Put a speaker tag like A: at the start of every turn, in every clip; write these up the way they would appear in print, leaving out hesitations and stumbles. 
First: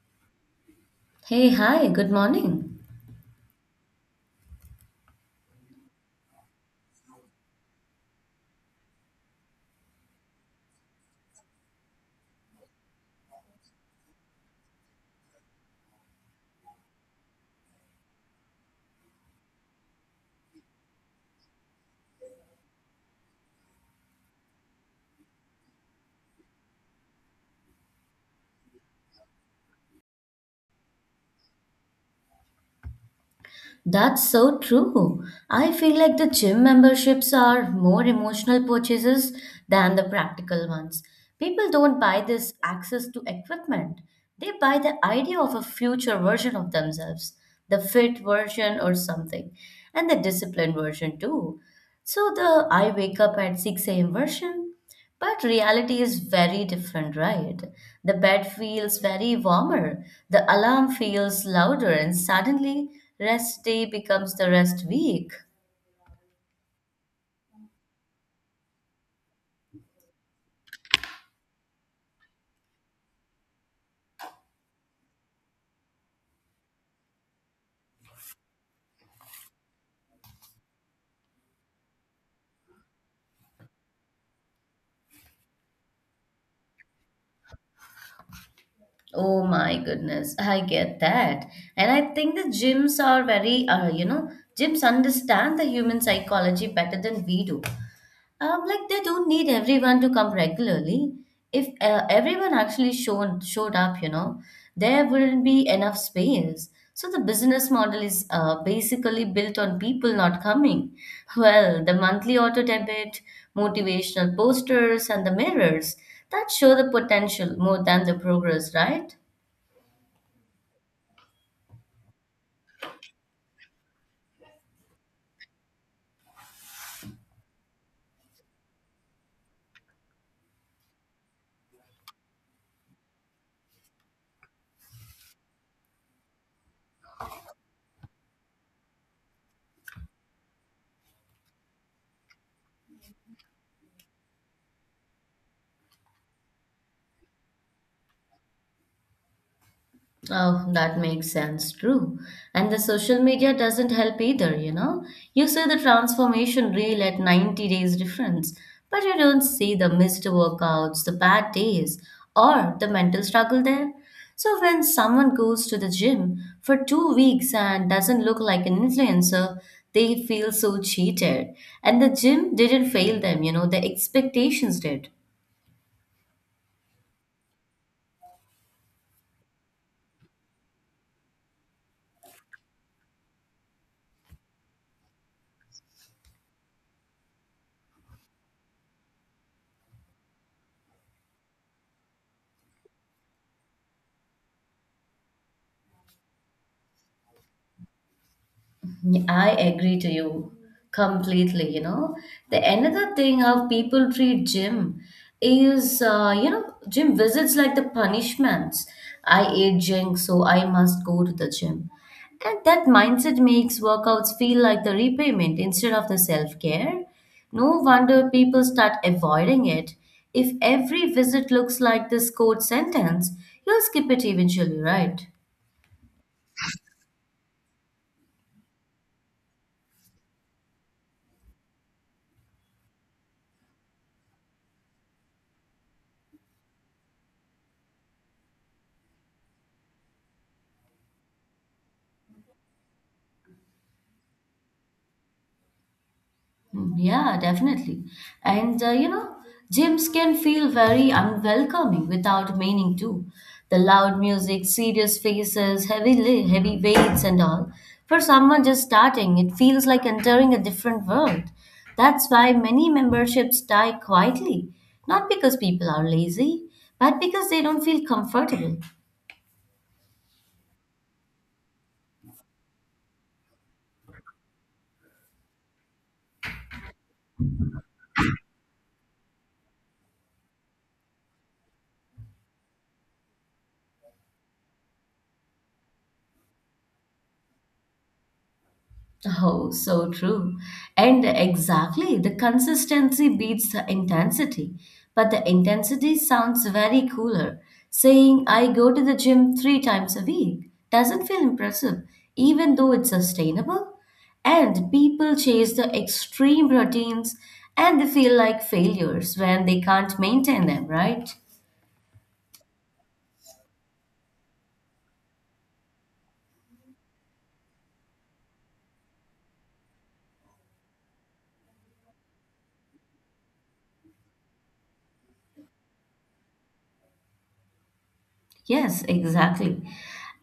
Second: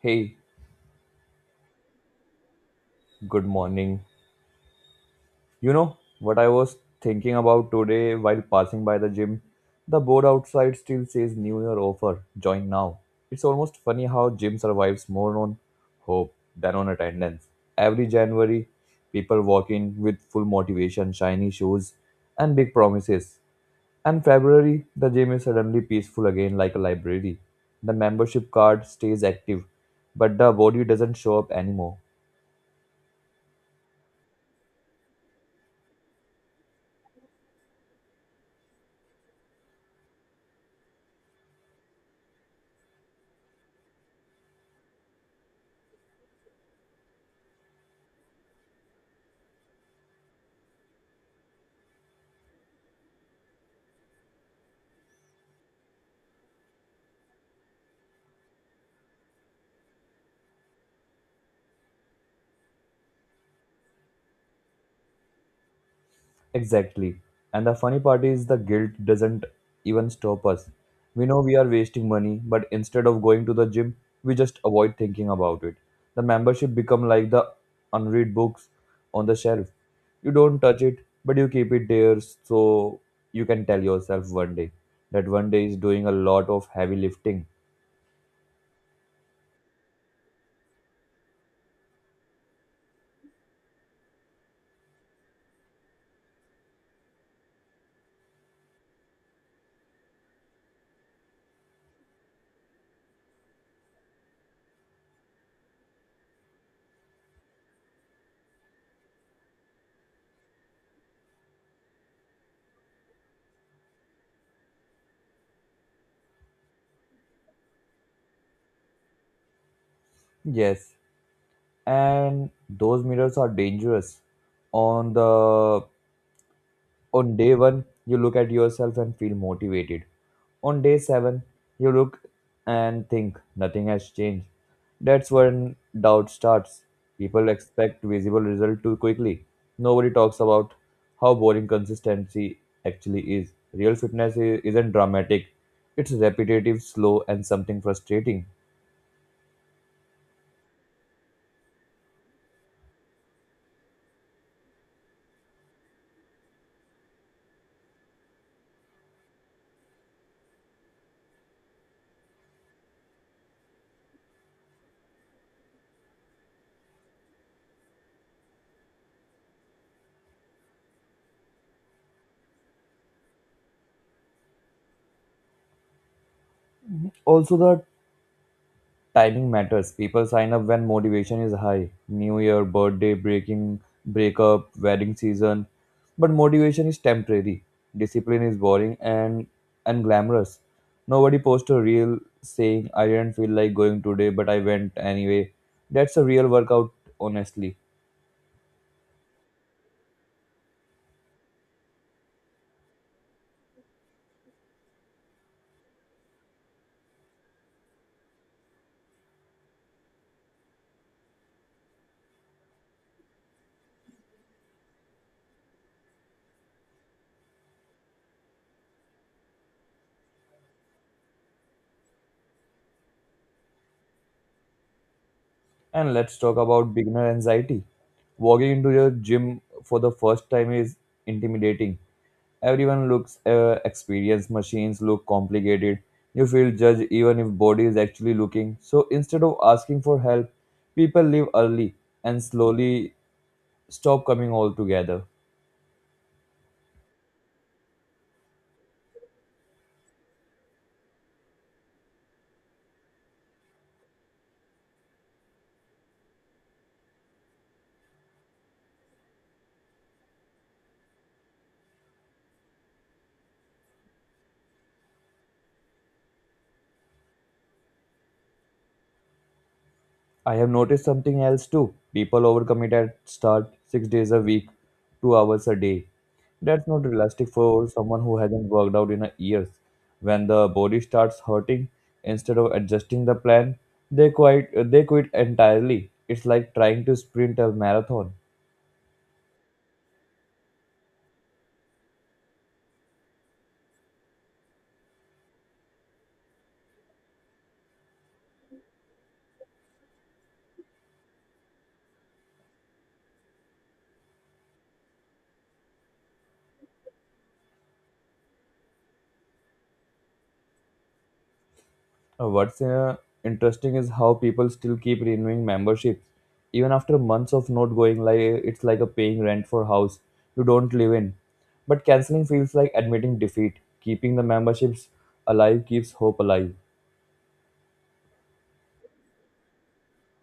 A: Hey,
B: Hey, hi, good morning.
A: good morning. You know what I was thinking about today while passing by the gym? The board outside still says New Year offer, join now. It's almost funny how gym survives more on hope than on attendance. Every January, people walk in with full motivation, shiny shoes, and big promises. And February, the gym is suddenly peaceful again like a library. The membership card stays active, but the body doesn't show up anymore.
B: That's so true. I feel like the gym memberships are more emotional purchases than the practical ones. People don't buy this access to equipment, they buy the idea of a future version of themselves, the fit version or something, and the disciplined version too. So the I wake up at 6 a.m. version, but reality is very different, right? The bed feels very warmer, the alarm feels louder, and suddenly rest day becomes the rest week.
A: Exactly. And the funny part is the guilt doesn't even stop us. We know we are wasting money, but instead of going to the gym, we just avoid thinking about it. The membership become like the unread books on the shelf. You don't touch it, but you keep it there so you can tell yourself one day, that one day is doing a lot of heavy lifting.
B: Oh my goodness, I get that. And I think the gyms are very, gyms understand the human psychology better than we do. Like they don't need everyone to come regularly. If everyone actually shown showed up, you know, there wouldn't be enough space. So the business model is basically built on people not coming. Well, the monthly auto debit, motivational posters, and the mirrors that show the potential more than the progress, right?
A: Yes, and those mirrors are dangerous. On the on day 1, you look at yourself and feel motivated. On day 7, you look and think nothing has changed. That's when doubt starts. People expect visible result too quickly. Nobody talks about how boring consistency actually is. Real fitness isn't dramatic. It's repetitive, slow, and something frustrating.
B: Oh, that makes sense. True. And the social media doesn't help either, you know. You see the transformation reel at 90 days difference, but you don't see the missed workouts, the bad days, or the mental struggle there. So when someone goes to the gym for 2 weeks and doesn't look like an influencer, they feel so cheated. And the gym didn't fail them, you know, the expectations did.
A: Also, the timing matters. People sign up when motivation is high. New year, birthday, breaking breakup, wedding season. But motivation is temporary. Discipline is boring and unglamorous. Nobody posts a reel saying I didn't feel like going today but I went anyway. That's a real workout honestly.
B: I agree to you completely. You know, the another thing how people treat gym is, gym visits like the punishments. I ate junk, so I must go to the gym. And that mindset makes workouts feel like the repayment instead of the self care. No wonder people start avoiding it. If every visit looks like this code sentence, you'll skip it eventually, right?
A: And let's talk about beginner anxiety. Walking into your gym for the first time is intimidating. Everyone looks experienced, machines look complicated. You feel judged even if body is actually looking. So instead of asking for help, people leave early and slowly stop coming altogether.
B: Mm, yeah, definitely. And you know, gyms can feel very unwelcoming without meaning to. The loud music, serious faces, heavy weights and all. For someone just starting, it feels like entering a different world. That's why many memberships die quietly, not because people are lazy, but because they don't feel comfortable.
A: I have noticed something else too. People overcommit at start six days a week, 2 hours a day. That's not realistic for someone who hasn't worked out in a years. When the body starts hurting, instead of adjusting the plan, they quit. They quit entirely. It's like trying to sprint a marathon.
B: Oh, so true. And exactly, the consistency beats the intensity. But the intensity sounds very cooler. Saying I go to the gym three times a week doesn't feel impressive, even though it's sustainable. And people chase the extreme routines and they feel like failures when they can't maintain them, right?
A: What's interesting is how people still keep renewing memberships even after months of not going. Like it's like a paying rent for a house you don't live in. But canceling feels like admitting defeat. Keeping the memberships alive keeps hope alive.
B: Yes, exactly.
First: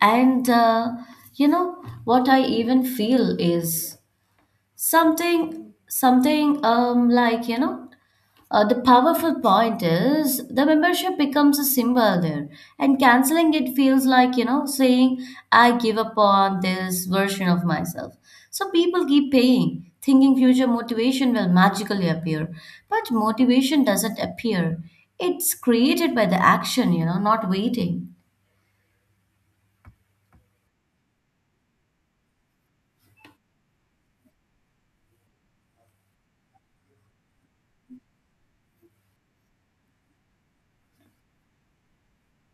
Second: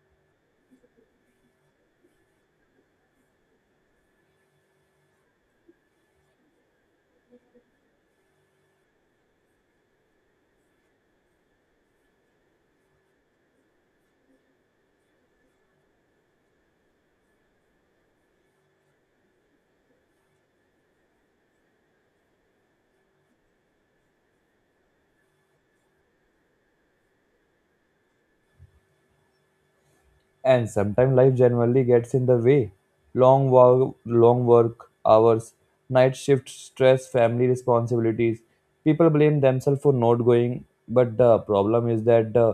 B: And you know, what I even feel is something the powerful point is the membership becomes a symbol there, and canceling it feels like, you know, saying, I give up on this version of myself. So people keep paying, thinking future motivation will magically appear. But motivation doesn't appear, it's created by the action, you know, not waiting.
A: And sometimes life generally gets in the way, long work hours, night shift stress, family responsibilities. People blame themselves for not going, but the problem is that the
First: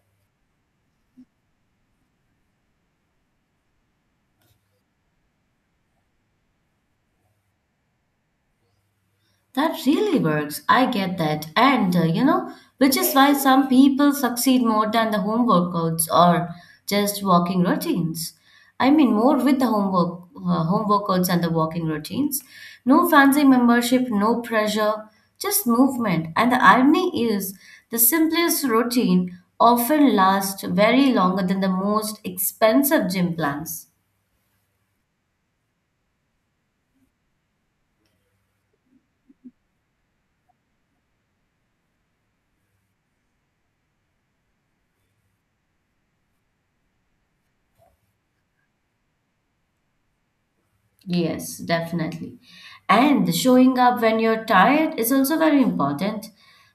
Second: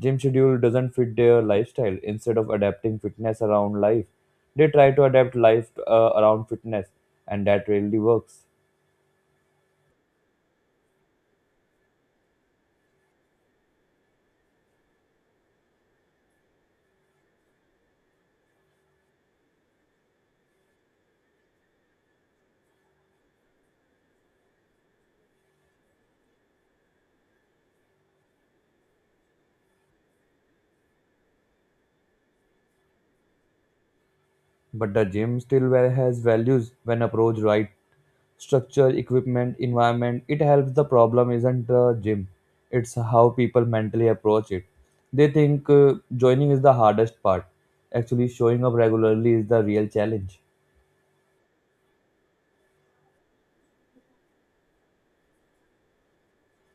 A: gym schedule doesn't fit their lifestyle. Instead of adapting fitness around life, they try to adapt life around fitness, and that really works.
B: That really works. I get that. And, you know, which is why some people succeed more than the home workouts or just walking routines. I mean, more with the home workouts and the walking routines. No fancy membership, no pressure, just movement. And the irony is, the simplest routine often lasts very longer than the most expensive gym plans.
A: But the gym still well has values when approached right. Structure, equipment, environment, it helps. The problem isn't the gym, it's how people mentally approach it. They think joining is the hardest part. Actually, showing up regularly is the real challenge.
B: Yes, definitely. And showing up when you're tired is also very important.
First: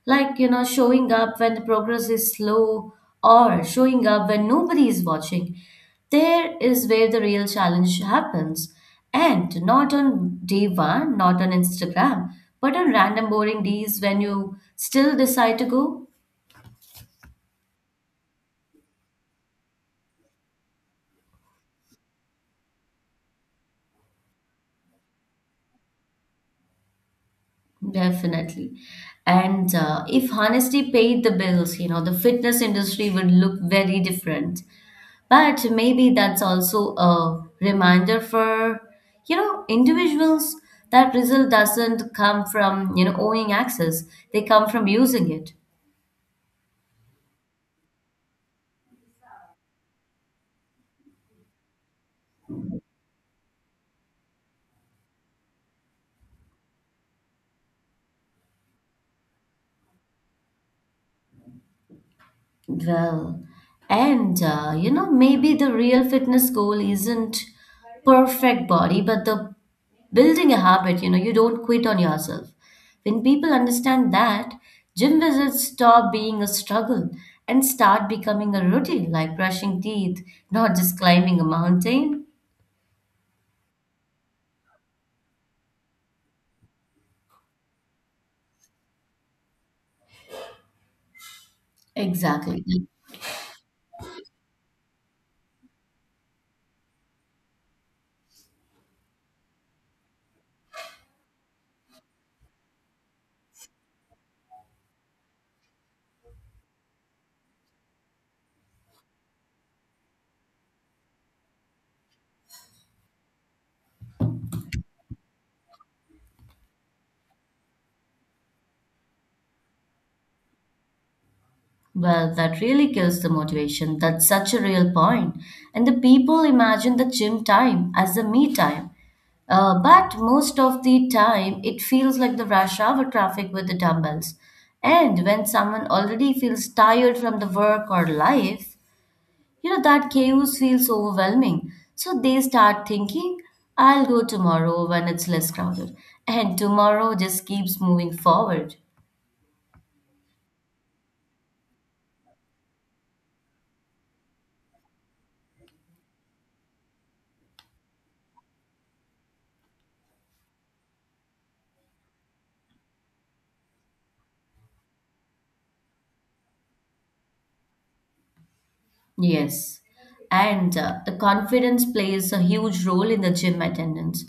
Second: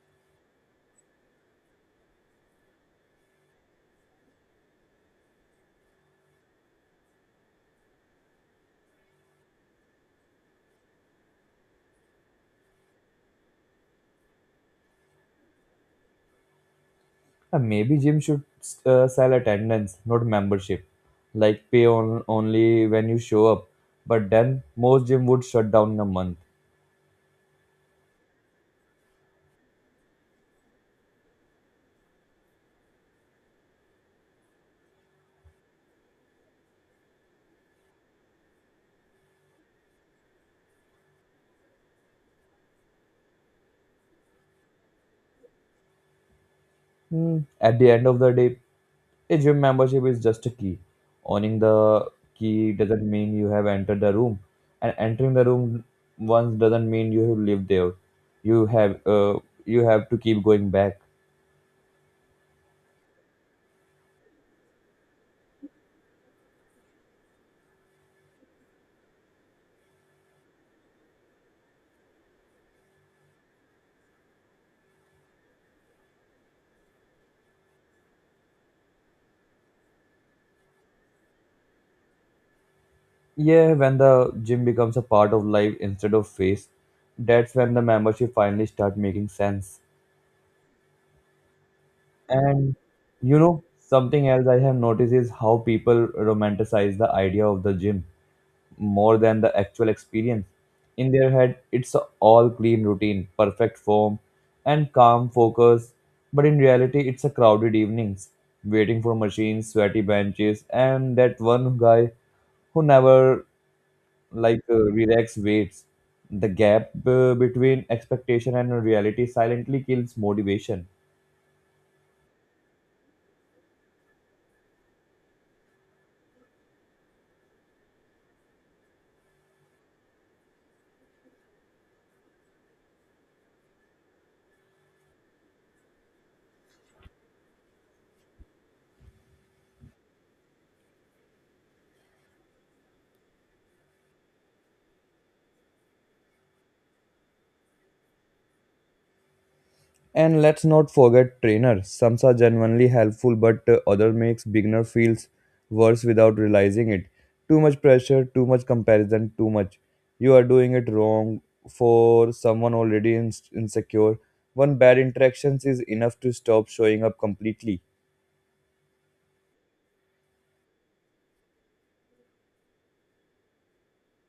B: Like, you know, showing up when the progress is slow or showing up when nobody is watching. There is where the real challenge happens. And not on day one, not on Instagram, but on random boring days when you still decide to go.
A: And maybe gym should sell attendance, not membership. Like pay on, only when you show up. But then most gym would shut down in a month.
B: Definitely. And if honesty paid the bills, you know, the fitness industry would look very different. But maybe that's also a reminder for, you know, individuals that result doesn't come from, you know, owning access. They come from using it.
A: Hmm. At the end of the day, a gym membership is just a key. Owning the key doesn't mean you have entered the room, and entering the room once doesn't mean you have lived there. You have uh, you have to keep going back.
B: Well, and you know, maybe the real fitness goal isn't perfect body, but the building a habit, you know, you don't quit on yourself. When people understand that, gym visits stop being a struggle and start becoming a routine, like brushing teeth, not just climbing a mountain.
A: Yeah, when the gym becomes a part of life instead of phase, that's when the membership finally start making sense.
B: Exactly.
A: And you know, something else I have noticed is how people romanticize the idea of the gym more than the actual experience. In their head, it's a all clean routine, perfect form, and calm focus. But in reality, it's a crowded evenings, waiting for machines, sweaty benches, and that one guy who never like relax waits. The gap between expectation and reality silently kills motivation.
B: Well, that really kills the motivation. That's such a real point. And the people imagine the gym time as the me time. But most of the time, it feels like the rush hour traffic with the dumbbells. And when someone already feels tired from the work or life, you know, that chaos feels overwhelming. So they start thinking, I'll go tomorrow when it's less crowded. And tomorrow just keeps moving forward.
A: And let's not forget trainers. Some are genuinely helpful, but other makes beginner feels worse without realizing it. Too much pressure, too much comparison, too much. You are doing it wrong for someone already insecure. One bad interactions is enough to stop showing up completely.
B: Yes. And the confidence plays a huge role in the gym attendance.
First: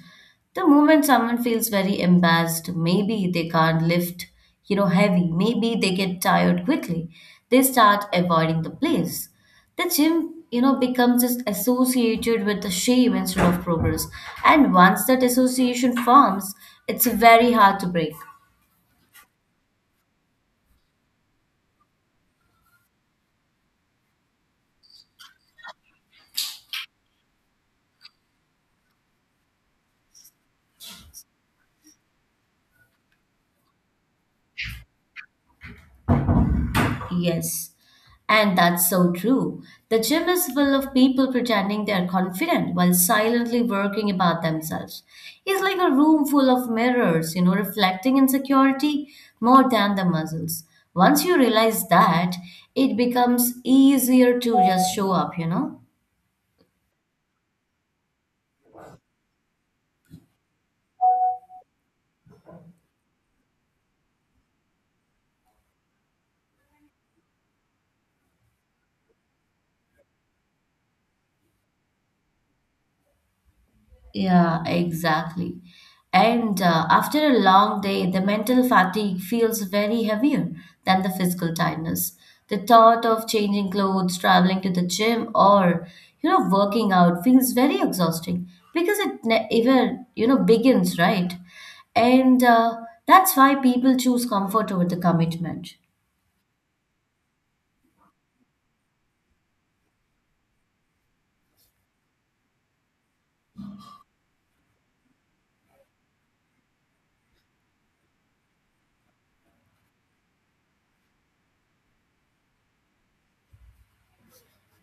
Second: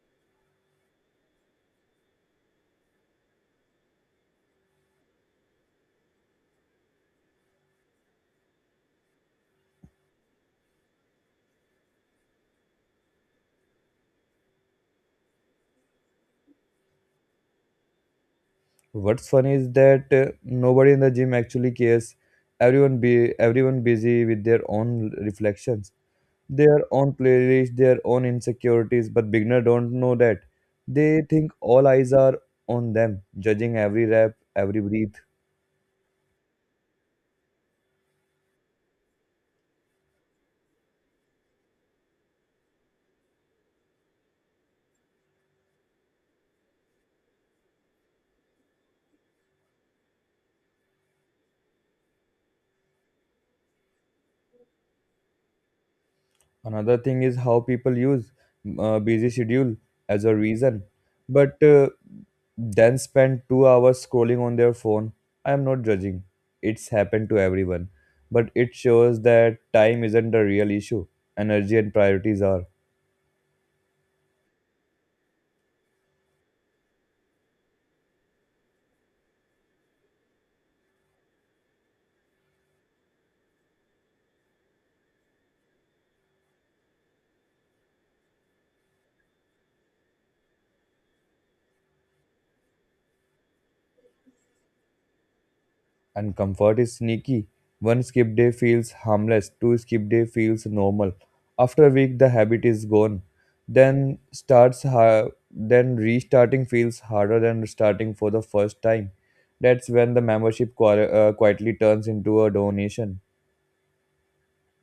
B: The moment someone feels very embarrassed, maybe they can't lift, you know, heavy, maybe they get tired quickly, they start avoiding the place. The gym, you know, becomes just associated with the shame instead of progress. And once that association forms, it's very hard to break.
A: What's funny is that nobody in the gym actually cares. Everyone busy with their own reflections, their own playlist, their own insecurities, but beginner don't know that. They think all eyes are on them, judging every rap, every breath.
B: Yes, and that's so true. The gym is full of people pretending they're confident while silently working about themselves. It's like a room full of mirrors, you know, reflecting insecurity more than the muscles. Once you realize that, it becomes easier to just show up, you know.
A: Another thing is how people use busy schedule as a reason, but then spend 2 hours scrolling on their phone. I am not judging. It's happened to everyone, but it shows that time isn't the real issue. Energy and priorities are.
B: Yeah, exactly. And after a long day, the mental fatigue feels very heavier than the physical tiredness. The thought of changing clothes, traveling to the gym, or you know, working out feels very exhausting because even you know begins right, and that's why people choose comfort over the commitment.
A: And comfort is sneaky. One skip day feels harmless, two skip day feels normal. After a week the habit is gone. Then restarting feels harder than starting for the first time. That's when the membership quietly turns into a donation.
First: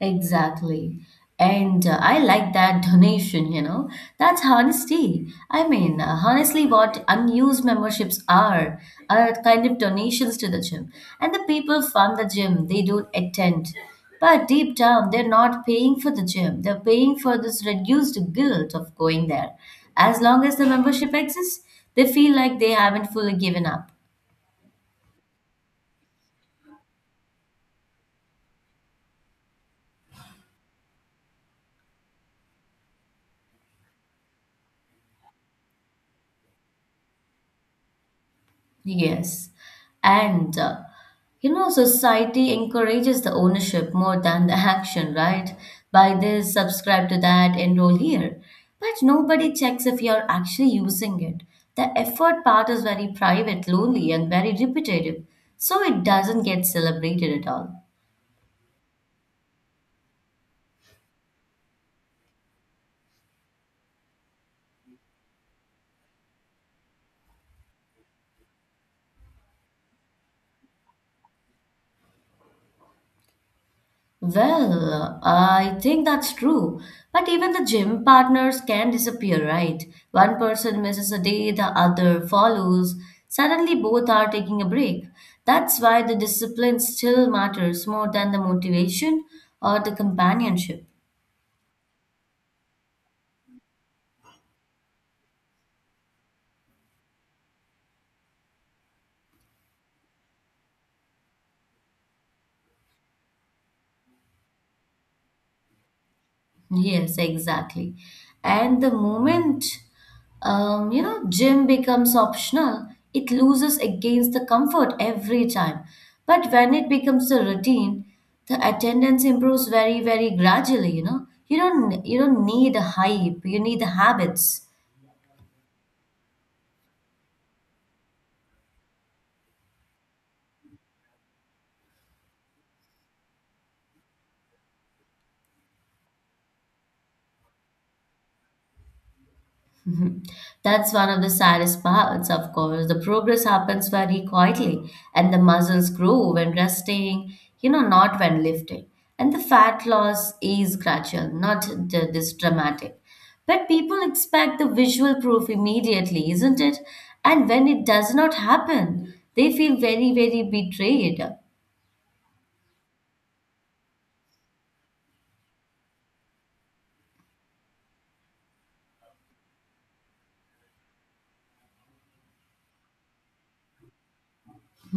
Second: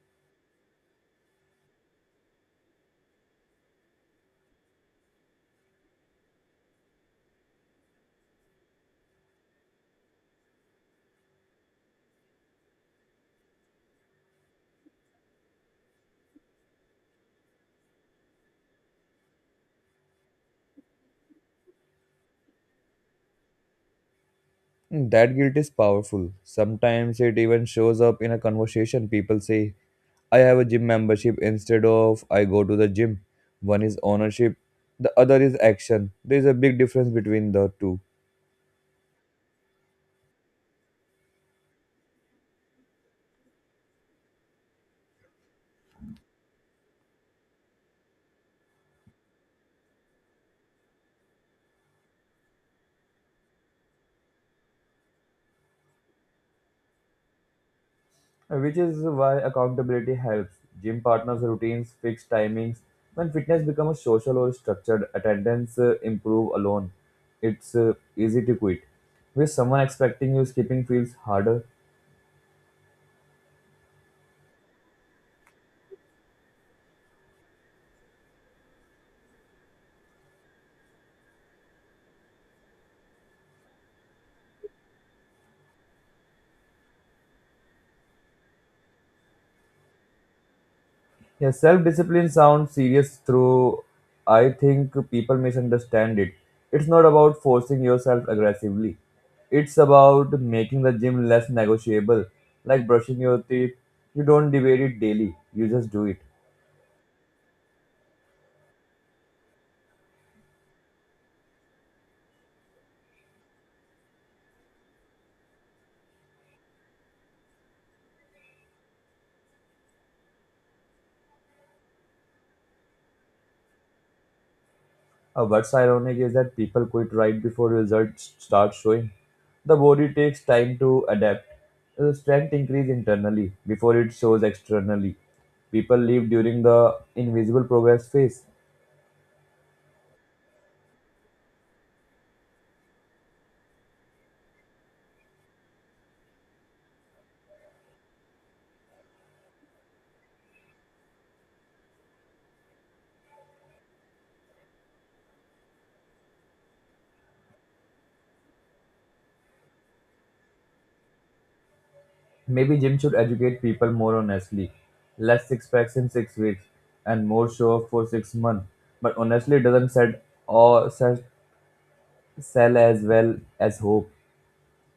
B: Exactly. And I like that donation, you know. That's honesty. I mean, honestly, what unused memberships are kind of donations to the gym. And the people fund the gym, they don't attend. But deep down, they're not paying for the gym. They're paying for this reduced guilt of going there. As long as the membership exists, they feel like they haven't fully given up.
A: Mm, that guilt is powerful. Sometimes it even shows up in a conversation. People say, I have a gym membership instead of I go to the gym. One is ownership, the other is action. There is a big difference between the two,
B: Yes. And you know, society encourages the ownership more than the action, right? Buy this, subscribe to that, enroll here. But nobody checks if you're actually using it. The effort part is very private, lonely, and very repetitive, so it doesn't get celebrated at all.
A: which is why accountability helps. Gym partners' routines, fixed timings. When fitness becomes social or structured, attendance improve alone. It's easy to quit. With someone expecting you, skipping feels harder.
B: Well, I think that's true. But even the gym partners can disappear, right? One person misses a day, the other follows. Suddenly, both are taking a break. That's why the discipline still matters more than the motivation or the companionship.
A: Yeah, self-discipline sounds serious through I think people misunderstand it. It's not about forcing yourself aggressively. It's about making the gym less negotiable, like brushing your teeth. You don't debate it daily, you just do it.
B: Yes, exactly. And the moment you know gym becomes optional, it loses against the comfort every time. But when it becomes a routine, the attendance improves very, very gradually, you know. You don't need a hype, you need the habits.
A: What's ironic is that people quit right before results start showing. The body takes time to adapt. Strength increase internally before it shows externally. People leave during the invisible progress phase.
B: Mhm. That's one of the saddest parts, of course. The progress happens very quietly, and the muscles grow when resting, you know, not when lifting. And the fat loss is gradual, not d- this dramatic. But people expect the visual proof immediately, isn't it? And when it does not happen, they feel very, very betrayed.
A: Maybe gym should educate people more honestly. Less six packs in 6 weeks and more show off for 6 months. But honestly, it doesn't sell as well as hope.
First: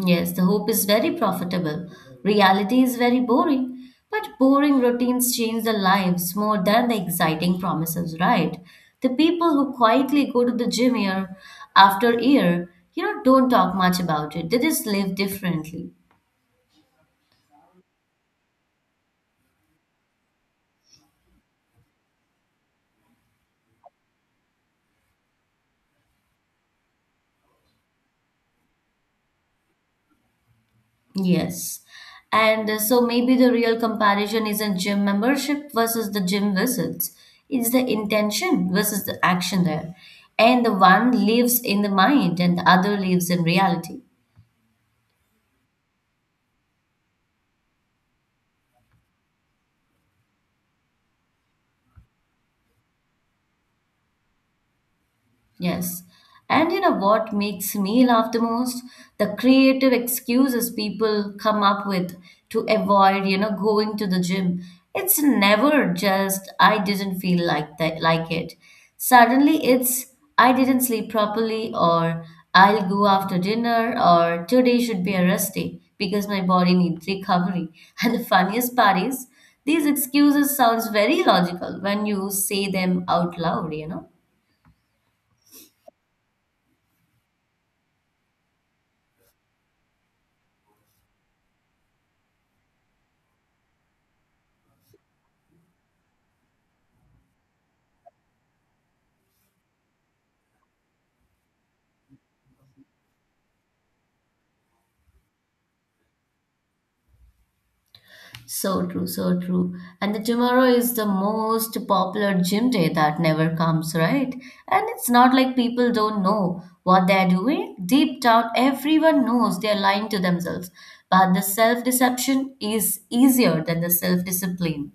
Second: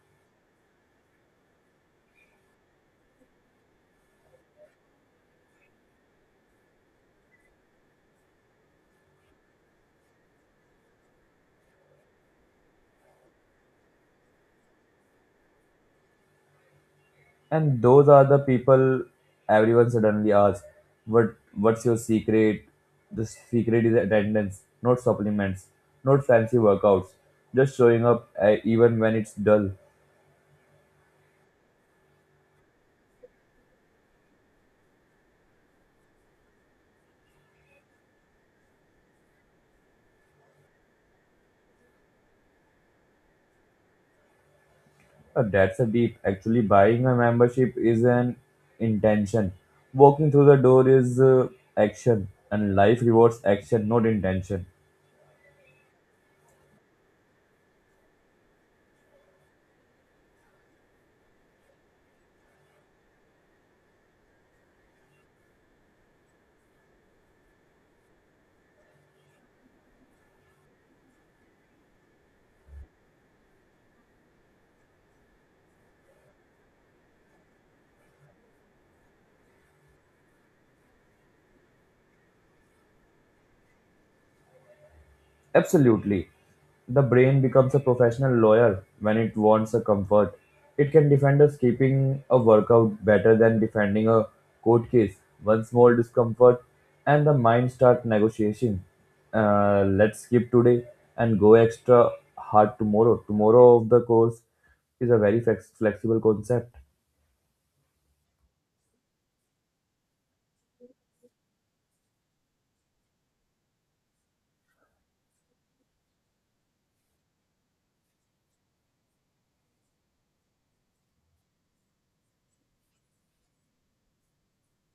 B: Yes, the hope is very profitable. Reality is very boring. But boring routines change the lives more than the exciting promises, right? The people who quietly go to the gym year after year, you know, don't talk much about it. They just live differently.
A: And those are the people everyone suddenly asks, "What? What's your secret?" The secret is attendance, not supplements, not fancy workouts, just showing up even when it's dull.
B: Yes. And so maybe the real comparison isn't gym membership versus the gym visits. It's the intention versus the action there. And the one lives in the mind and the other lives in reality.
A: That's a deep. Actually, buying a membership is an intention. Walking through the door is action, and life rewards action, not intention.
B: Yes. And you know what makes me laugh the most? The creative excuses people come up with to avoid, you know, going to the gym. It's never just I didn't feel like that like it. Suddenly it's I didn't sleep properly or I'll go after dinner or today should be a rest day because my body needs recovery. And the funniest part is these excuses sounds very logical when you say them out loud, you know.
A: Absolutely. The brain becomes a professional lawyer when it wants a comfort. It can defend us keeping a workout better than defending a court case. One small discomfort and the mind start negotiating. Let's skip today and go extra hard tomorrow. Tomorrow of the course is a very flexible concept.
B: So true, so true. And the tomorrow is the most popular gym day that never comes, right? And it's not like people don't know what they're doing. Deep down, everyone knows they're lying to themselves. But the self deception is easier than the self discipline.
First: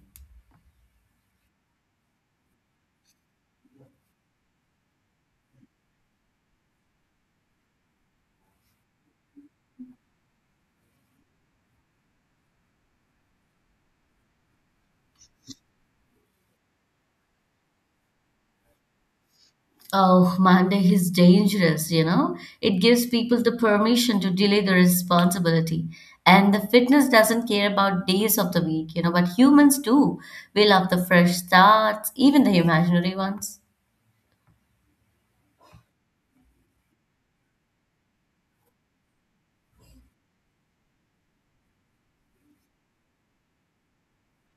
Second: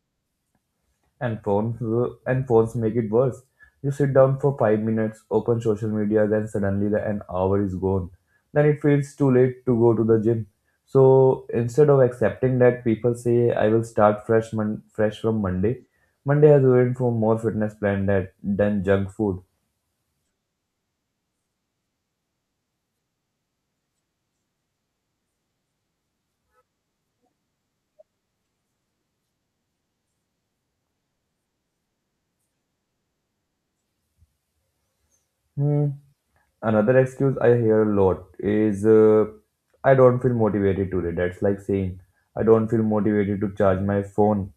A: And phones and phones make it worse. You sit down for 5 minutes, open social media, then suddenly the an hour is gone. Then it feels too late to go to the gym. So instead of accepting that, people say I will start fresh from Monday. Monday has ruined for more fitness plan that than junk food.
B: Oh, Monday is dangerous, you know? It gives people the permission to delay the responsibility. And the fitness doesn't care about days of the week, you know, but humans do. We love the fresh starts, even the imaginary ones.
A: Hmm. Another excuse I hear a lot is I don't feel motivated today. That's like saying I don't feel motivated to charge my phone,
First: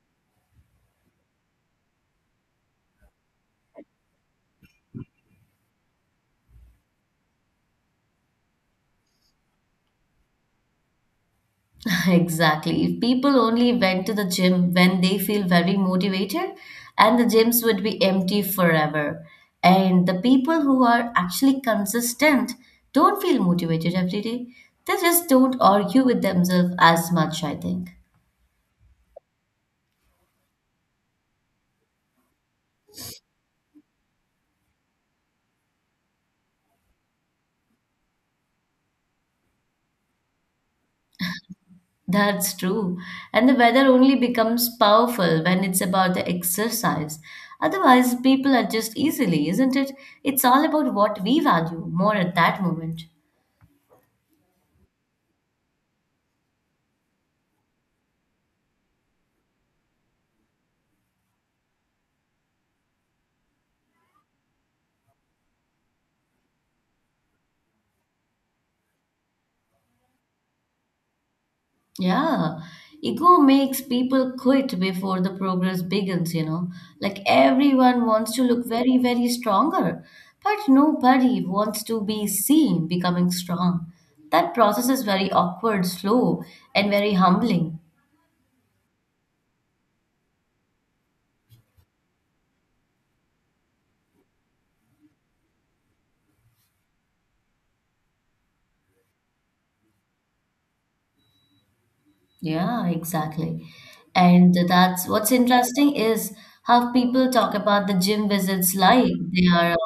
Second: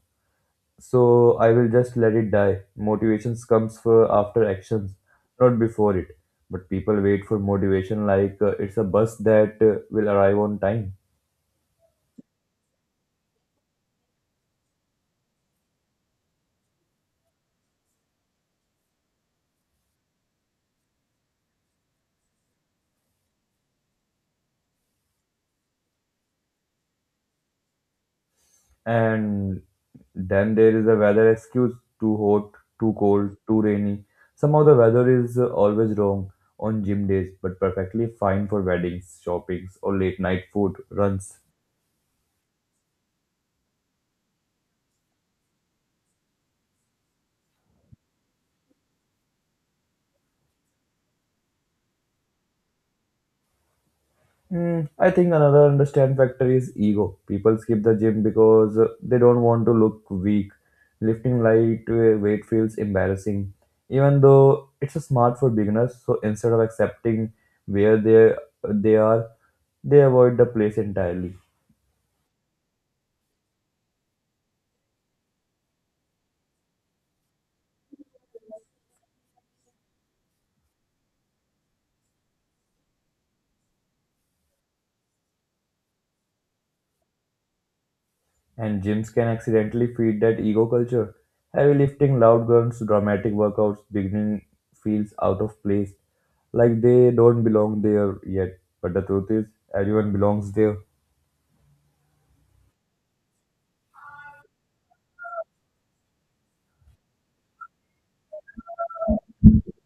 A: so I will just let it die. Motivations comes for after actions, not before it. But people wait for motivation like it's a bus that will arrive on time.
B: Exactly. If people only went to the gym when they feel very motivated, and the gyms would be empty forever. And the people who are actually consistent don't feel motivated every day. They just don't argue with themselves as much, I think.
A: And then there is a weather excuse, too hot, too cold, too rainy. Somehow the weather is always wrong on gym days, but perfectly fine for weddings, shoppings, or late night food runs.
B: That's true. And the weather only becomes powerful when it's about the exercise. Otherwise, people adjust easily, isn't it? It's all about what we value more at that moment.
A: Hmm, I think another understand factor is ego. People skip the gym because they don't want to look weak. Lifting light weight feels embarrassing, even though it's a smart for beginners. So instead of accepting where they are, they avoid the place entirely.
B: Yeah, ego makes people quit before the progress begins, you know. Like everyone wants to look very, very stronger, but nobody wants to be seen becoming strong. That process is very awkward, slow, and very humbling.
A: And gyms can accidentally feed that ego culture. Heavy lifting, loud grunts, dramatic workouts, beginning feels out of place, like they don't belong there yet. But the truth is, everyone belongs there.
B: Yeah, exactly. And that's what's interesting is how people talk about the gym visits like they are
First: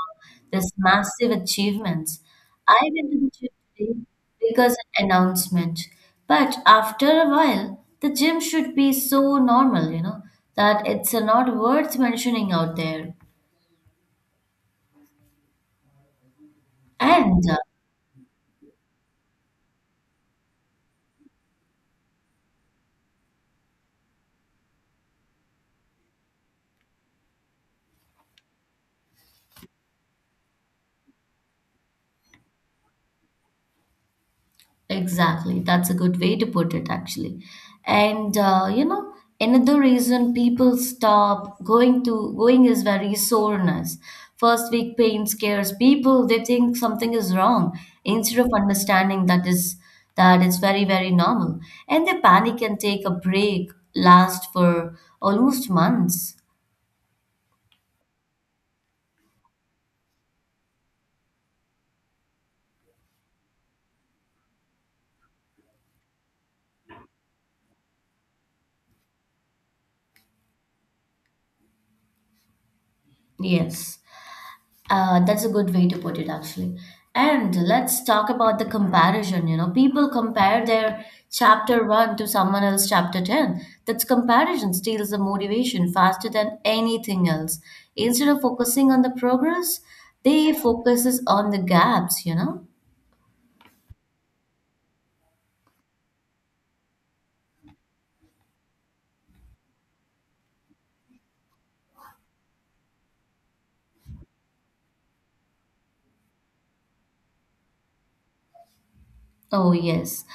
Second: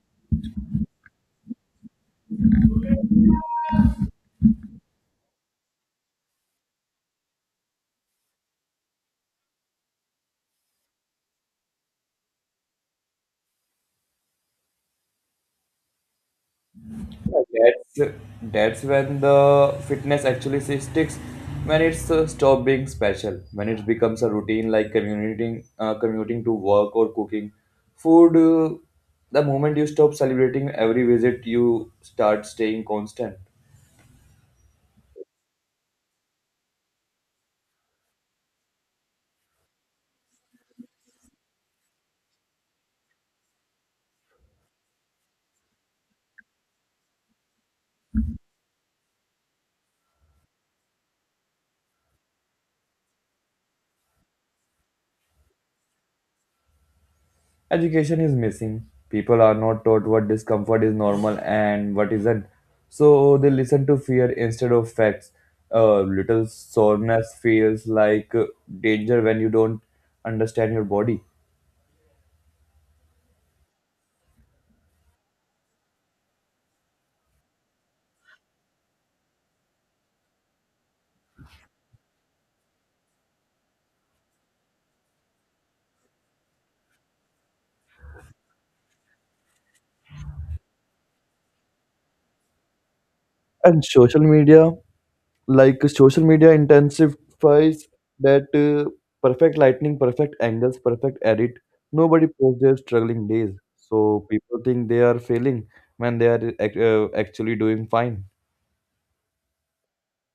B: this massive achievements. I went to the gym today because an announcement, but after a while, the gym should be so normal, you know, that it's not worth mentioning out there. And
A: that's that's when the fitness actually sticks, when it's stop being special, when it becomes a routine like commuting to work or cooking food. The moment you stop celebrating every visit you start staying constant.
B: Exactly. That's a good way to put it, actually. And uh, you know, Another reason people stop going to going is very soreness. First week pain scares people. They think something is wrong instead of understanding that is that it's very, very normal. And they panic and take a break, last for almost months.
A: Education is missing. People are not taught what discomfort is normal and what isn't. So they listen to fear instead of facts. A little soreness feels like danger when you don't understand your body.
B: Yes. That's a good way to put it, actually. And let's talk about the comparison. You know, people compare their chapter one to someone else chapter 10. That's comparison steals the motivation faster than anything else. Instead of focusing on the progress, they focuses on the gaps, you know?
A: And social media, like social media intensifies that perfect lightning, perfect angles, perfect edit. Nobody posts their struggling days. So people think they are failing when they are actually doing fine.
B: Oh yes,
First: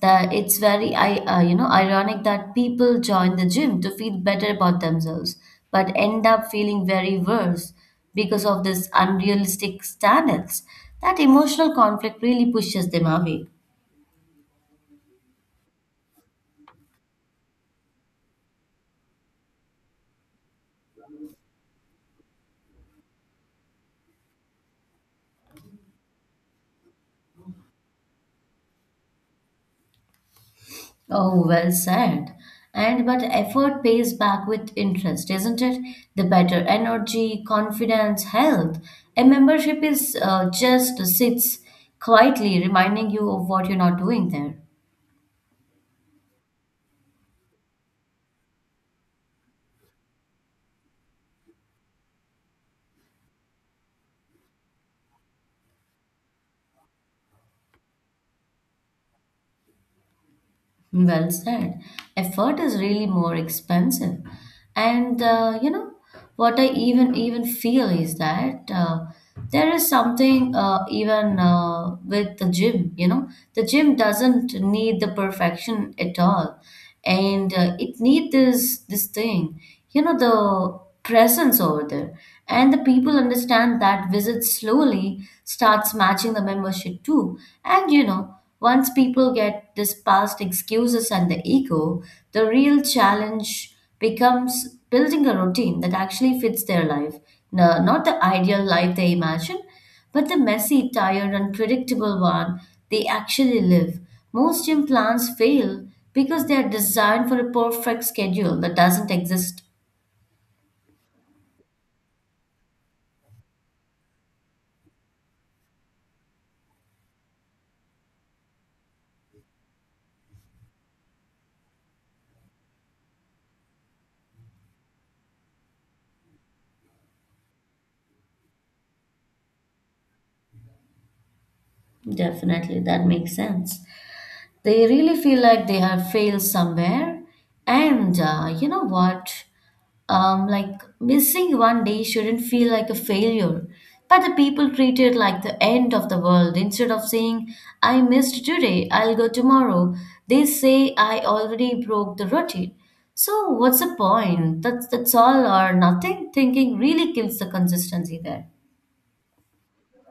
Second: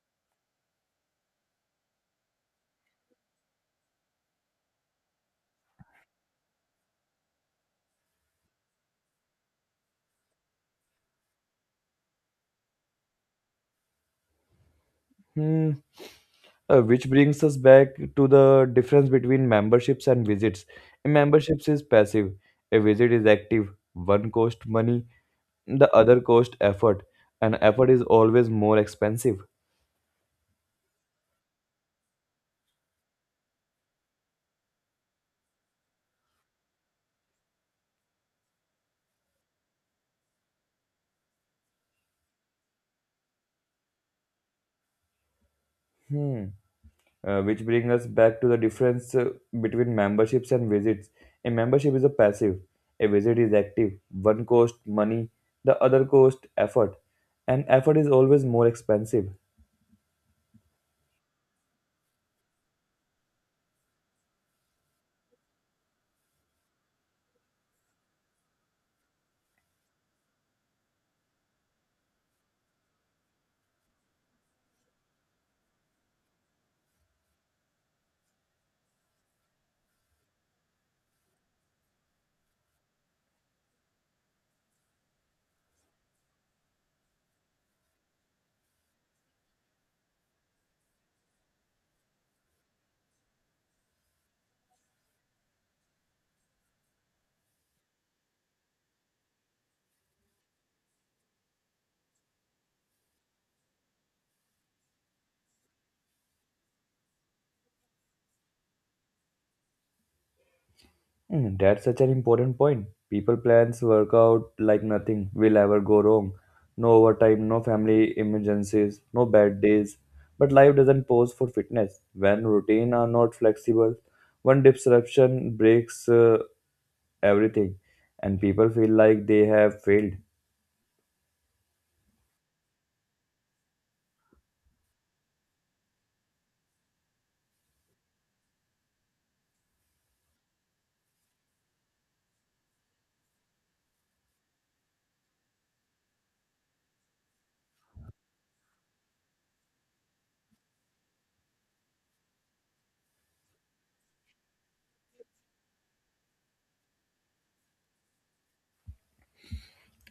B: that it's very I you know, ironic that people join the gym to feel better about themselves, but end up feeling very worse because of this unrealistic standards. That emotional conflict really pushes them away.
A: Hmm. Which brings us back to the difference between memberships and visits. A memberships is passive, a visit is active. One cost money, the other cost effort, and effort is always more expensive.
B: Oh, well said. And but effort pays back with interest, isn't it? The better energy, confidence, health. A membership is just sits quietly reminding you of what you're not doing there.
A: Hmm. Which brings us back to the difference between memberships and visits. A membership is a passive, a visit is active. One cost money, the other cost effort, and effort is always more expensive.
B: Well said. Effort is really more expensive. And You know what I even feel is that there is something, even with the gym, you know, the gym doesn't need the perfection at all. And it need this thing, you know, the presence over there. And the people understand that visit slowly starts matching the membership too. And you know, once people get this past excuses and the ego, the real challenge becomes building a routine that actually fits their life. No, not the ideal life they imagine, but the messy, tired, unpredictable one they actually live. Most gym plans fail because they are designed for a perfect schedule that doesn't exist.
A: Mm, that's such an important point. People plans work out like nothing will ever go wrong. No overtime, no family emergencies, no bad days. But life doesn't pause for fitness. When routine are not flexible, one disruption breaks everything, and people feel like they have failed.
B: Definitely, that makes sense. They really feel like they have failed somewhere. And You know what? Like missing one day shouldn't feel like a failure. But the people treat it like the end of the world. Instead of saying, I missed today, I'll go tomorrow, they say, I already broke the routine. So, what's the point? That's all or nothing. Thinking really kills the consistency there.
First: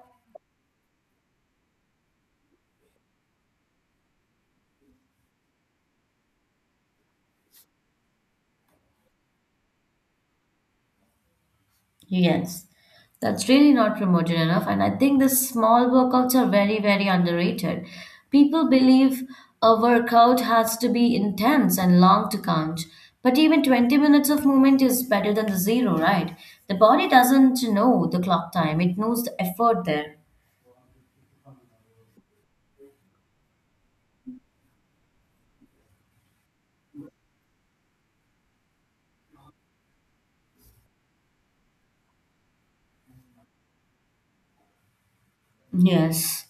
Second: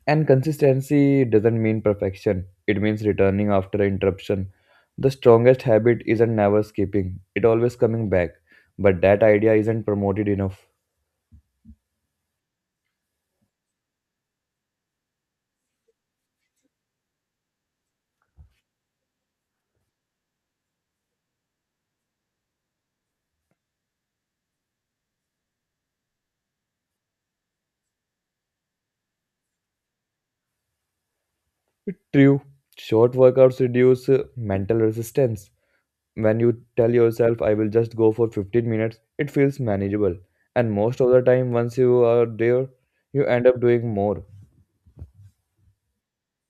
A: And consistency doesn't mean perfection. It means returning after an interruption. The strongest habit isn't never skipping. It always coming back. But that idea isn't promoted enough.
B: Yes, that's really not promoted enough. And I think the small workouts are very, very underrated. People believe a workout has to be intense and long to count. But even 20 minutes of movement is better than the zero, right? The body doesn't know the clock time, it knows the effort there.
A: True, short workouts reduce mental resistance. When you tell yourself, I will just go for 15 minutes, it feels manageable. And most of the time, once you are there, you end up doing more.
B: Yes,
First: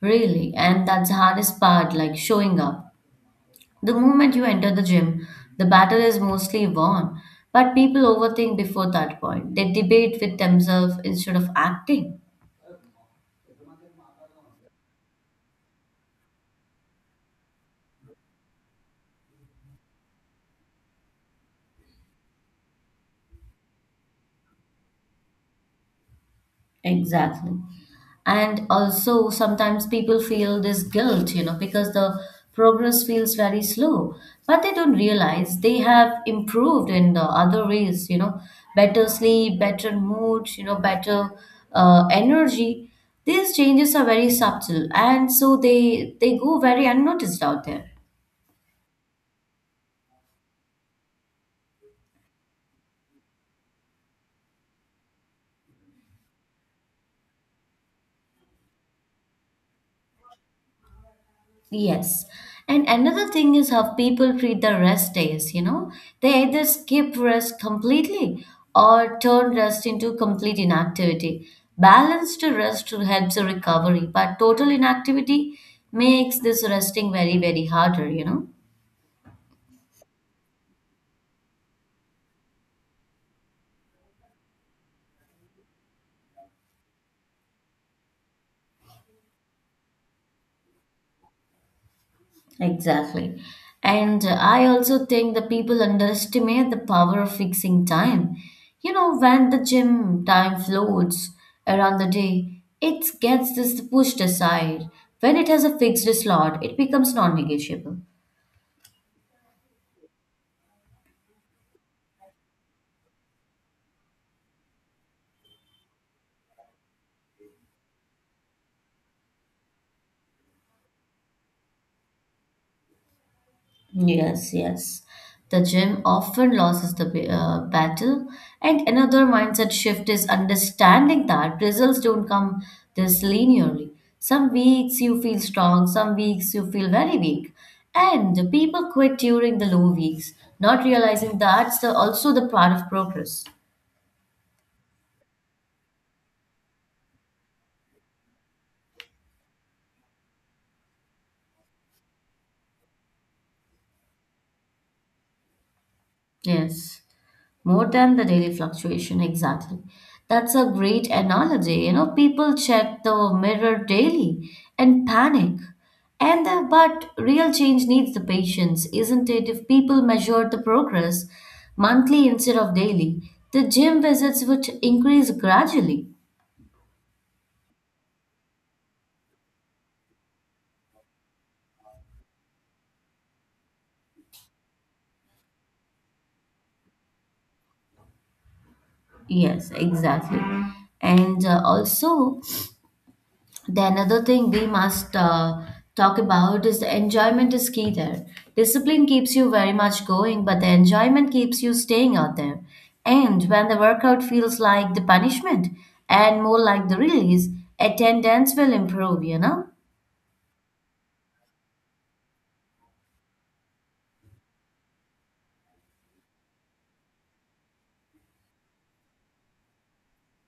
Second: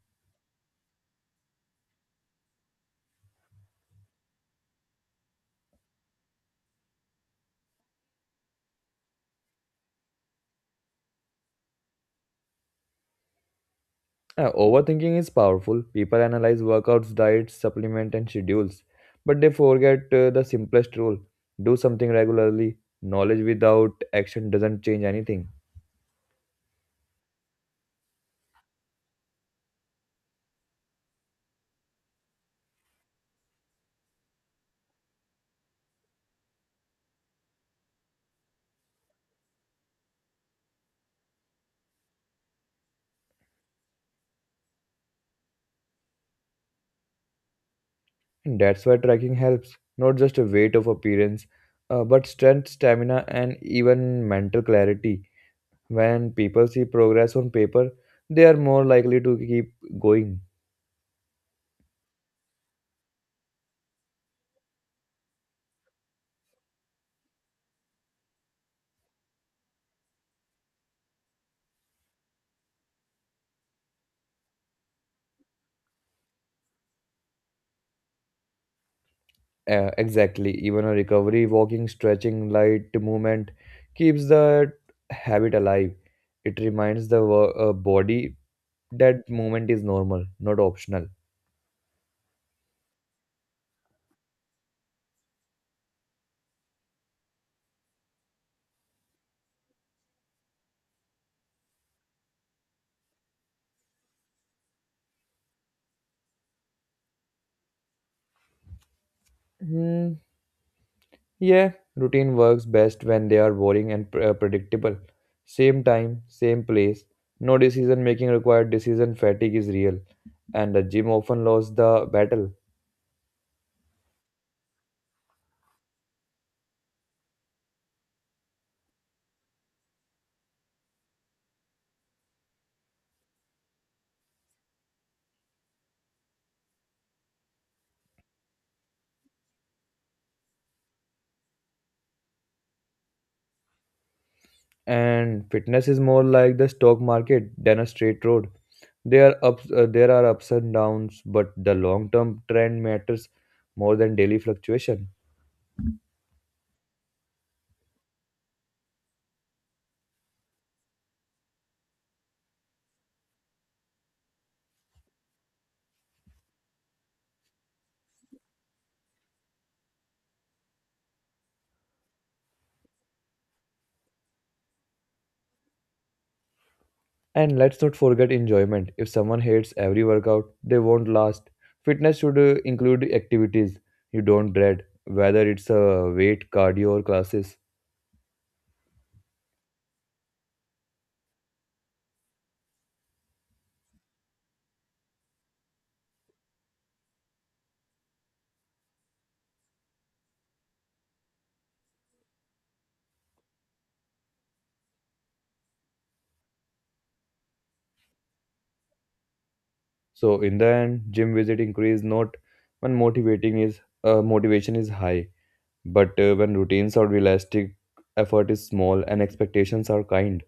B: really. And that's the hardest part, like showing up. The moment you enter the gym, the battle is mostly won, but people overthink before that point. They debate with themselves instead of acting.
A: Overthinking is powerful. People analyze workouts, diets, supplement, and schedules, but they forget the simplest rule do something regularly. Knowledge without action doesn't change anything.
B: Exactly. And also, sometimes people feel this guilt, you know, because the progress feels very slow, but they don't realize they have improved in the other ways, you know, better sleep, better mood, you know, better energy. These changes are very subtle, and so they go very unnoticed out there.
A: And that's why tracking helps, not just a weight of appearance, but strength, stamina, and even mental clarity. When people see progress on paper, they are more likely to keep going.
B: Yes. And another thing is how people treat the rest days, you know? They either skip rest completely or turn rest into complete inactivity. Balanced rest helps the recovery, but total inactivity makes this resting very, very harder, you know?
A: Exactly, even a recovery, walking, stretching, light movement keeps the habit alive. It reminds the body that movement is normal, not optional.
B: Exactly. And I also think the people underestimate the power of fixing time. You know, when the gym time floats around the day, it gets this pushed aside. When it has a fixed slot, it becomes non-negotiable.
A: Hmm, yeah, routine works best when they are boring and predictable. Same time, same place, no decision making required, decision fatigue is real, and the gym often lost the battle.
B: Yes, yes. The gym often loses the battle. And another mindset shift is understanding that results don't come this linearly. Some weeks you feel strong, some weeks you feel very weak. And the people quit during the low weeks, not realizing that's the, also the part of progress.
A: And fitness is more like the stock market than a straight road. There are ups and downs, but the long term trend matters more than daily fluctuation.
B: Yes. More than the daily fluctuation, exactly. That's a great analogy. You know, people check the mirror daily and panic. And but real change needs the patience, isn't it? If people measured the progress monthly instead of daily, the gym visits would increase gradually.
A: And let's not forget enjoyment. If someone hates every workout, they won't last. Fitness should include activities you don't dread, whether it's a weight, cardio, or classes.
B: Yes, exactly. And Also, the another thing we must talk about is the enjoyment is key there. Discipline keeps you very much going, but the enjoyment keeps you staying out there. And when the workout feels like the punishment and more like the release, attendance will improve, you know?
A: So in the end, gym visit increase not when motivating is motivation is high, but when routines are realistic, effort is small, and expectations are kind.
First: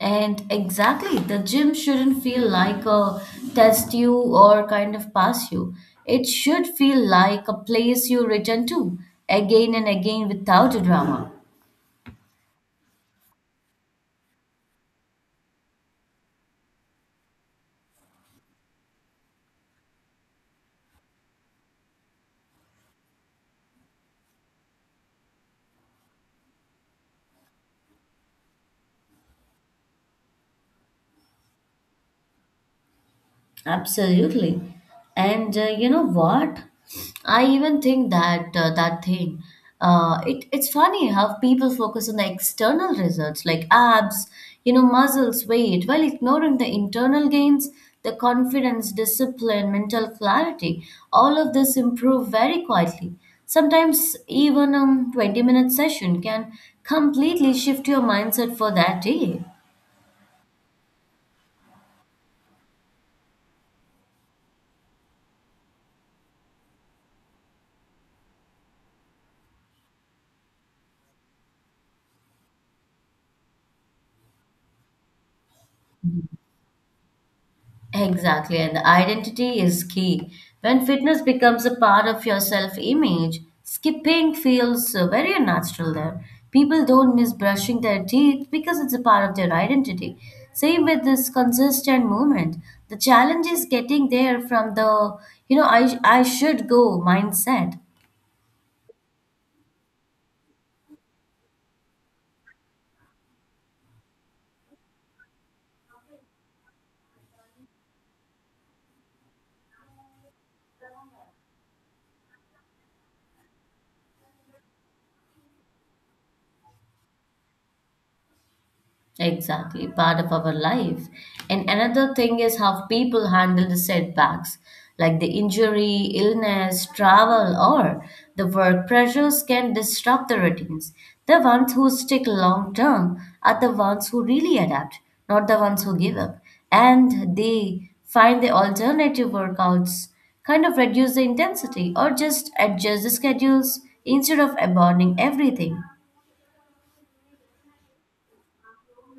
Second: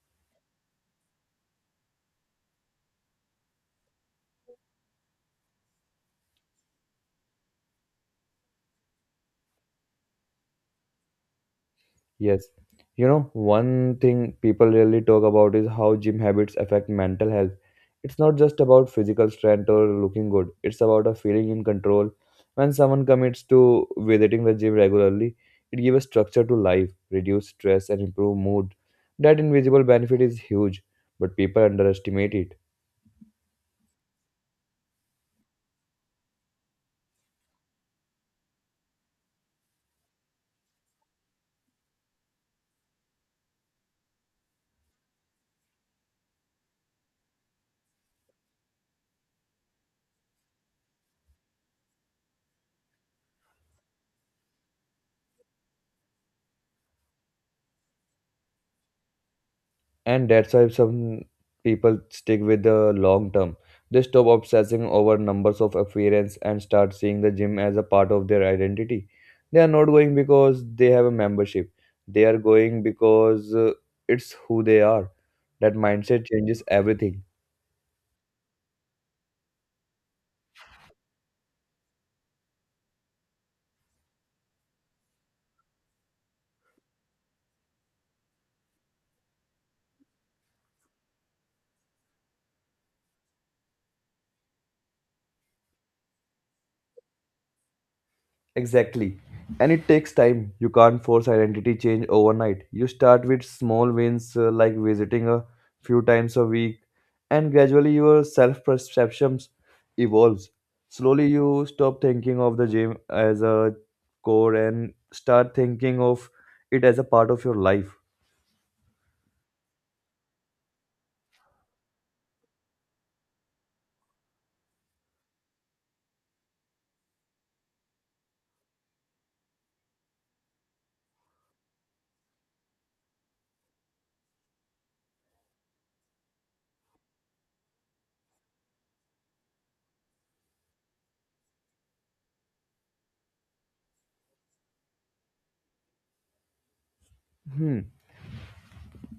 B: And exactly, the gym shouldn't feel like a test you or kind of pass you. It should feel like a place you return to again and again without a drama.
A: Yes. You know, one thing people really talk about is how gym habits affect mental health. It's not just about physical strength or looking good. It's about a feeling in control. When someone commits to visiting the gym regularly, it gives structure to life, reduce stress and improve mood. That invisible benefit is huge, but people underestimate it.
B: Absolutely. And You know what? I even think that it's funny how people focus on the external results like abs, you know, muscles, weight, while ignoring the internal gains, the confidence, discipline, mental clarity. All of this improve very quietly. Sometimes even a 20-minute minute session can completely shift your mindset for that day.
A: And that's why some people stick with the long term. They stop obsessing over numbers of appearance and start seeing the gym as a part of their identity. They are not going because they have a membership. They are going because it's who they are. That mindset changes everything.
B: Exactly, and identity is key. When fitness becomes a part of your self image, skipping feels very unnatural there. People don't miss brushing their teeth because it's a part of their identity. Same with this consistent movement. The challenge is getting there from the, you know, I should go mindset.
A: Exactly. And it takes time. You can't force identity change overnight. You start with small wins like visiting a few times a week, and gradually your self perceptions evolves. Slowly, you stop thinking of the gym as a core and start thinking of it as a part of your life.
B: Exactly, part of our life. And another thing is how people handle the setbacks, like the injury, illness, travel, or the work pressures can disrupt the routines. The ones who stick long term are the ones who really adapt, not the ones who give up. And they find the alternative workouts, kind of reduce the intensity, or just adjust the schedules instead of abandoning everything.
A: Hmm.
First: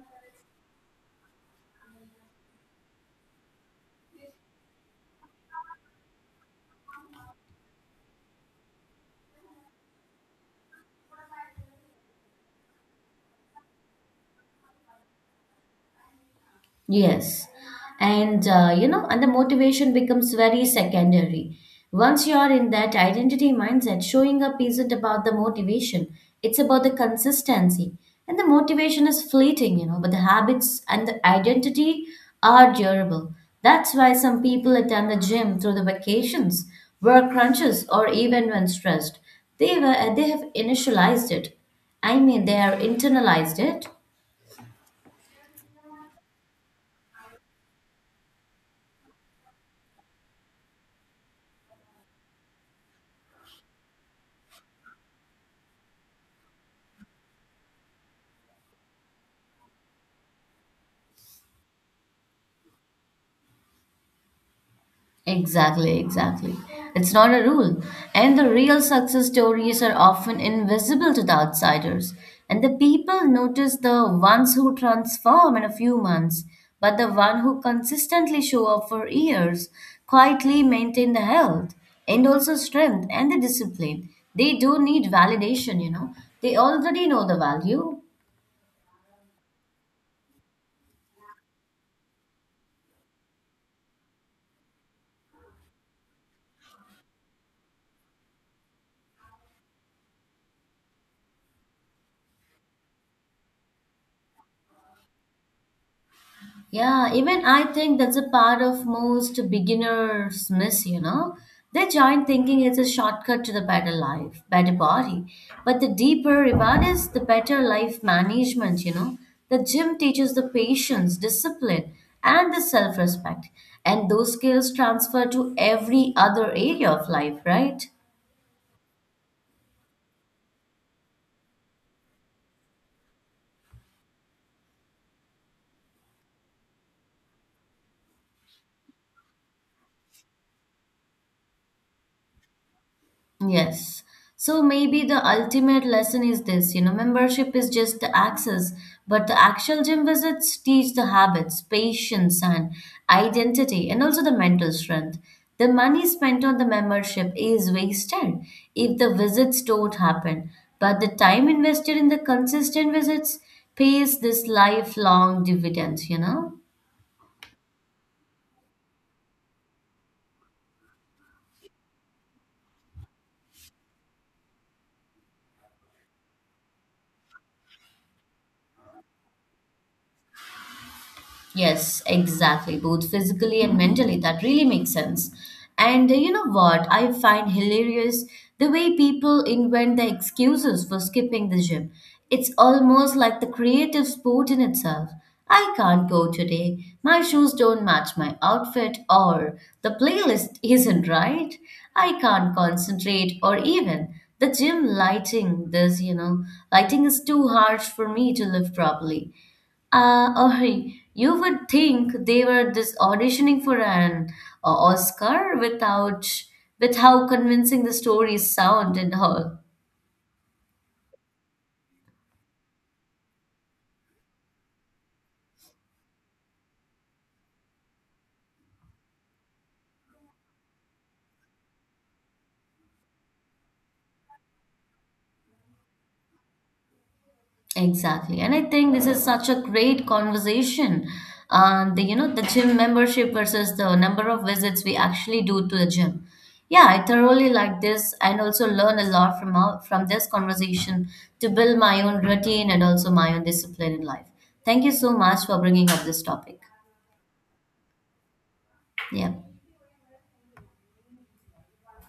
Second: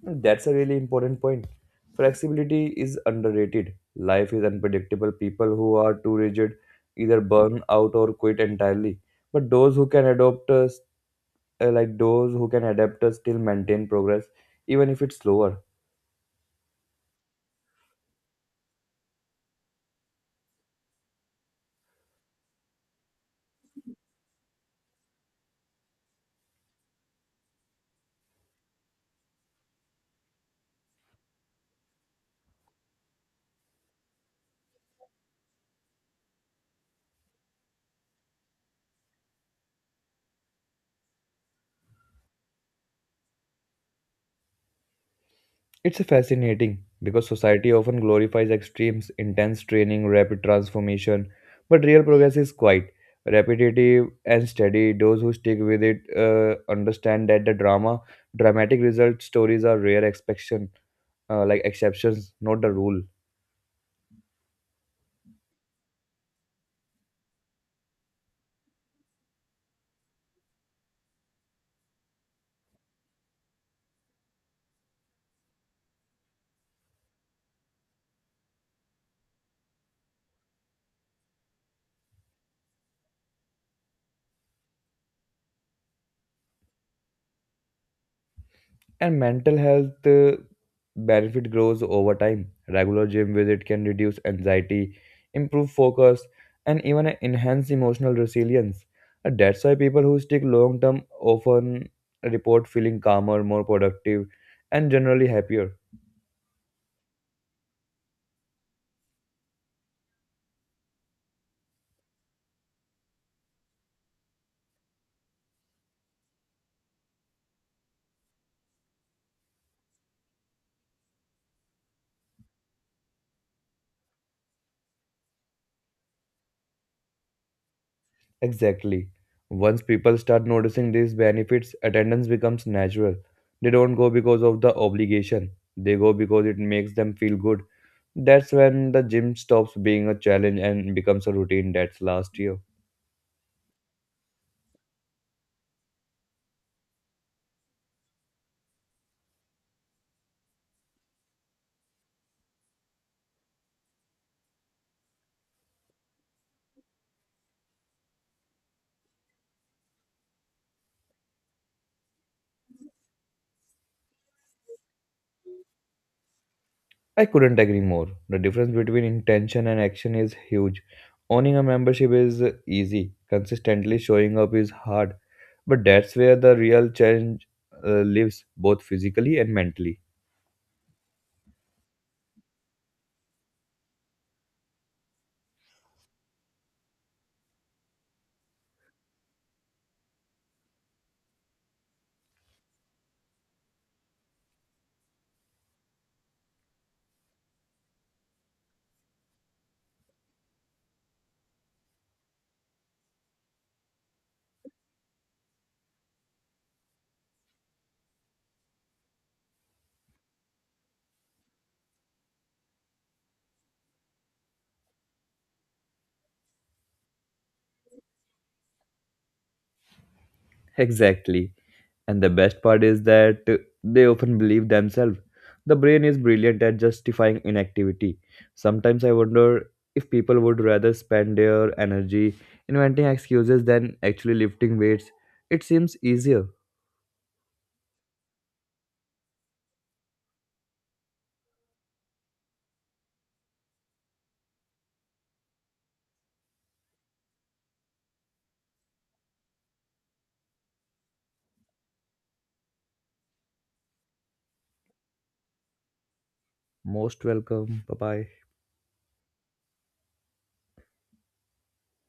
A: That's a really important point. Flexibility is underrated. Life is unpredictable. People who are too rigid either burn out or quit entirely. But those who can adapt us, still maintain progress, even if it's slower.
B: Yes. And You know, and the motivation becomes very secondary. Once you are in that identity mindset, showing up isn't about the motivation, it's about the consistency. And the motivation is fleeting, you know, but the habits and the identity are durable. That's why some people attend the gym through the vacations, work crunches, or even when stressed. They have initialized it. I mean, they are internalized it.
A: It's fascinating because society often glorifies extremes, intense training, rapid transformation, but real progress is quite repetitive and steady. Those who stick with it understand that dramatic result stories are rare exception, like exceptions, not the rule.
B: Exactly, exactly. It's not a rule. And the real success stories are often invisible to the outsiders. And the people notice the ones who transform in a few months, but the one who consistently show up for years, quietly maintain the health and also strength and the discipline. They do need validation, you know. They already know the value.
A: And mental health benefit grows over time. Regular gym visit can reduce anxiety, improve focus, and even enhance emotional resilience. And that's why people who stick long term often report feeling calmer, more productive, and generally happier.
B: Yeah, even I think that's a part of most beginners miss, you know. They join thinking it's a shortcut to the better life, better body. But the deeper reward is the better life management, you know. The gym teaches the patience, discipline, and the self respect. And those skills transfer to every other area of life, right?
A: Exactly. Once people start noticing these benefits, attendance becomes natural. They don't go because of the obligation. They go because it makes them feel good. That's when the gym stops being a challenge and becomes a routine that's last year.
B: Yes. So maybe the ultimate lesson is this, you know, membership is just the access, but the actual gym visits teach the habits, patience, and identity, and also the mental strength. The money spent on the membership is wasted if the visits don't happen, but the time invested in the consistent visits pays this lifelong dividends, you know?
A: I couldn't agree more. The difference between intention and action is huge. Owning a membership is easy, consistently showing up is hard, but that's where the real challenge lives, both physically and mentally.
B: Yes, exactly, both physically and mentally. That really makes sense. And You know what? I find hilarious the way people invent the excuses for skipping the gym. It's almost like the creative sport in itself. I can't go today. My shoes don't match my outfit, or the playlist isn't right. I can't concentrate, or even the gym lighting. This, you know, lighting is too harsh for me to live properly. Ori, you would think they were just auditioning for an Oscar without with how convincing the stories sound and all.
A: Exactly. And the best part is that they often believe themselves. The brain is brilliant at justifying inactivity. Sometimes I wonder if people would rather spend their energy inventing excuses than actually lifting weights. It seems easier.
B: Exactly. And I think this is such a great conversation. The, you know, the gym membership versus the number of visits we actually do to the gym. Yeah, I thoroughly like this and also learn a lot from from this conversation to build my own routine and also my own discipline in life. Thank you so much for bringing up this topic.
A: Most welcome. Bye bye.
B: Yeah.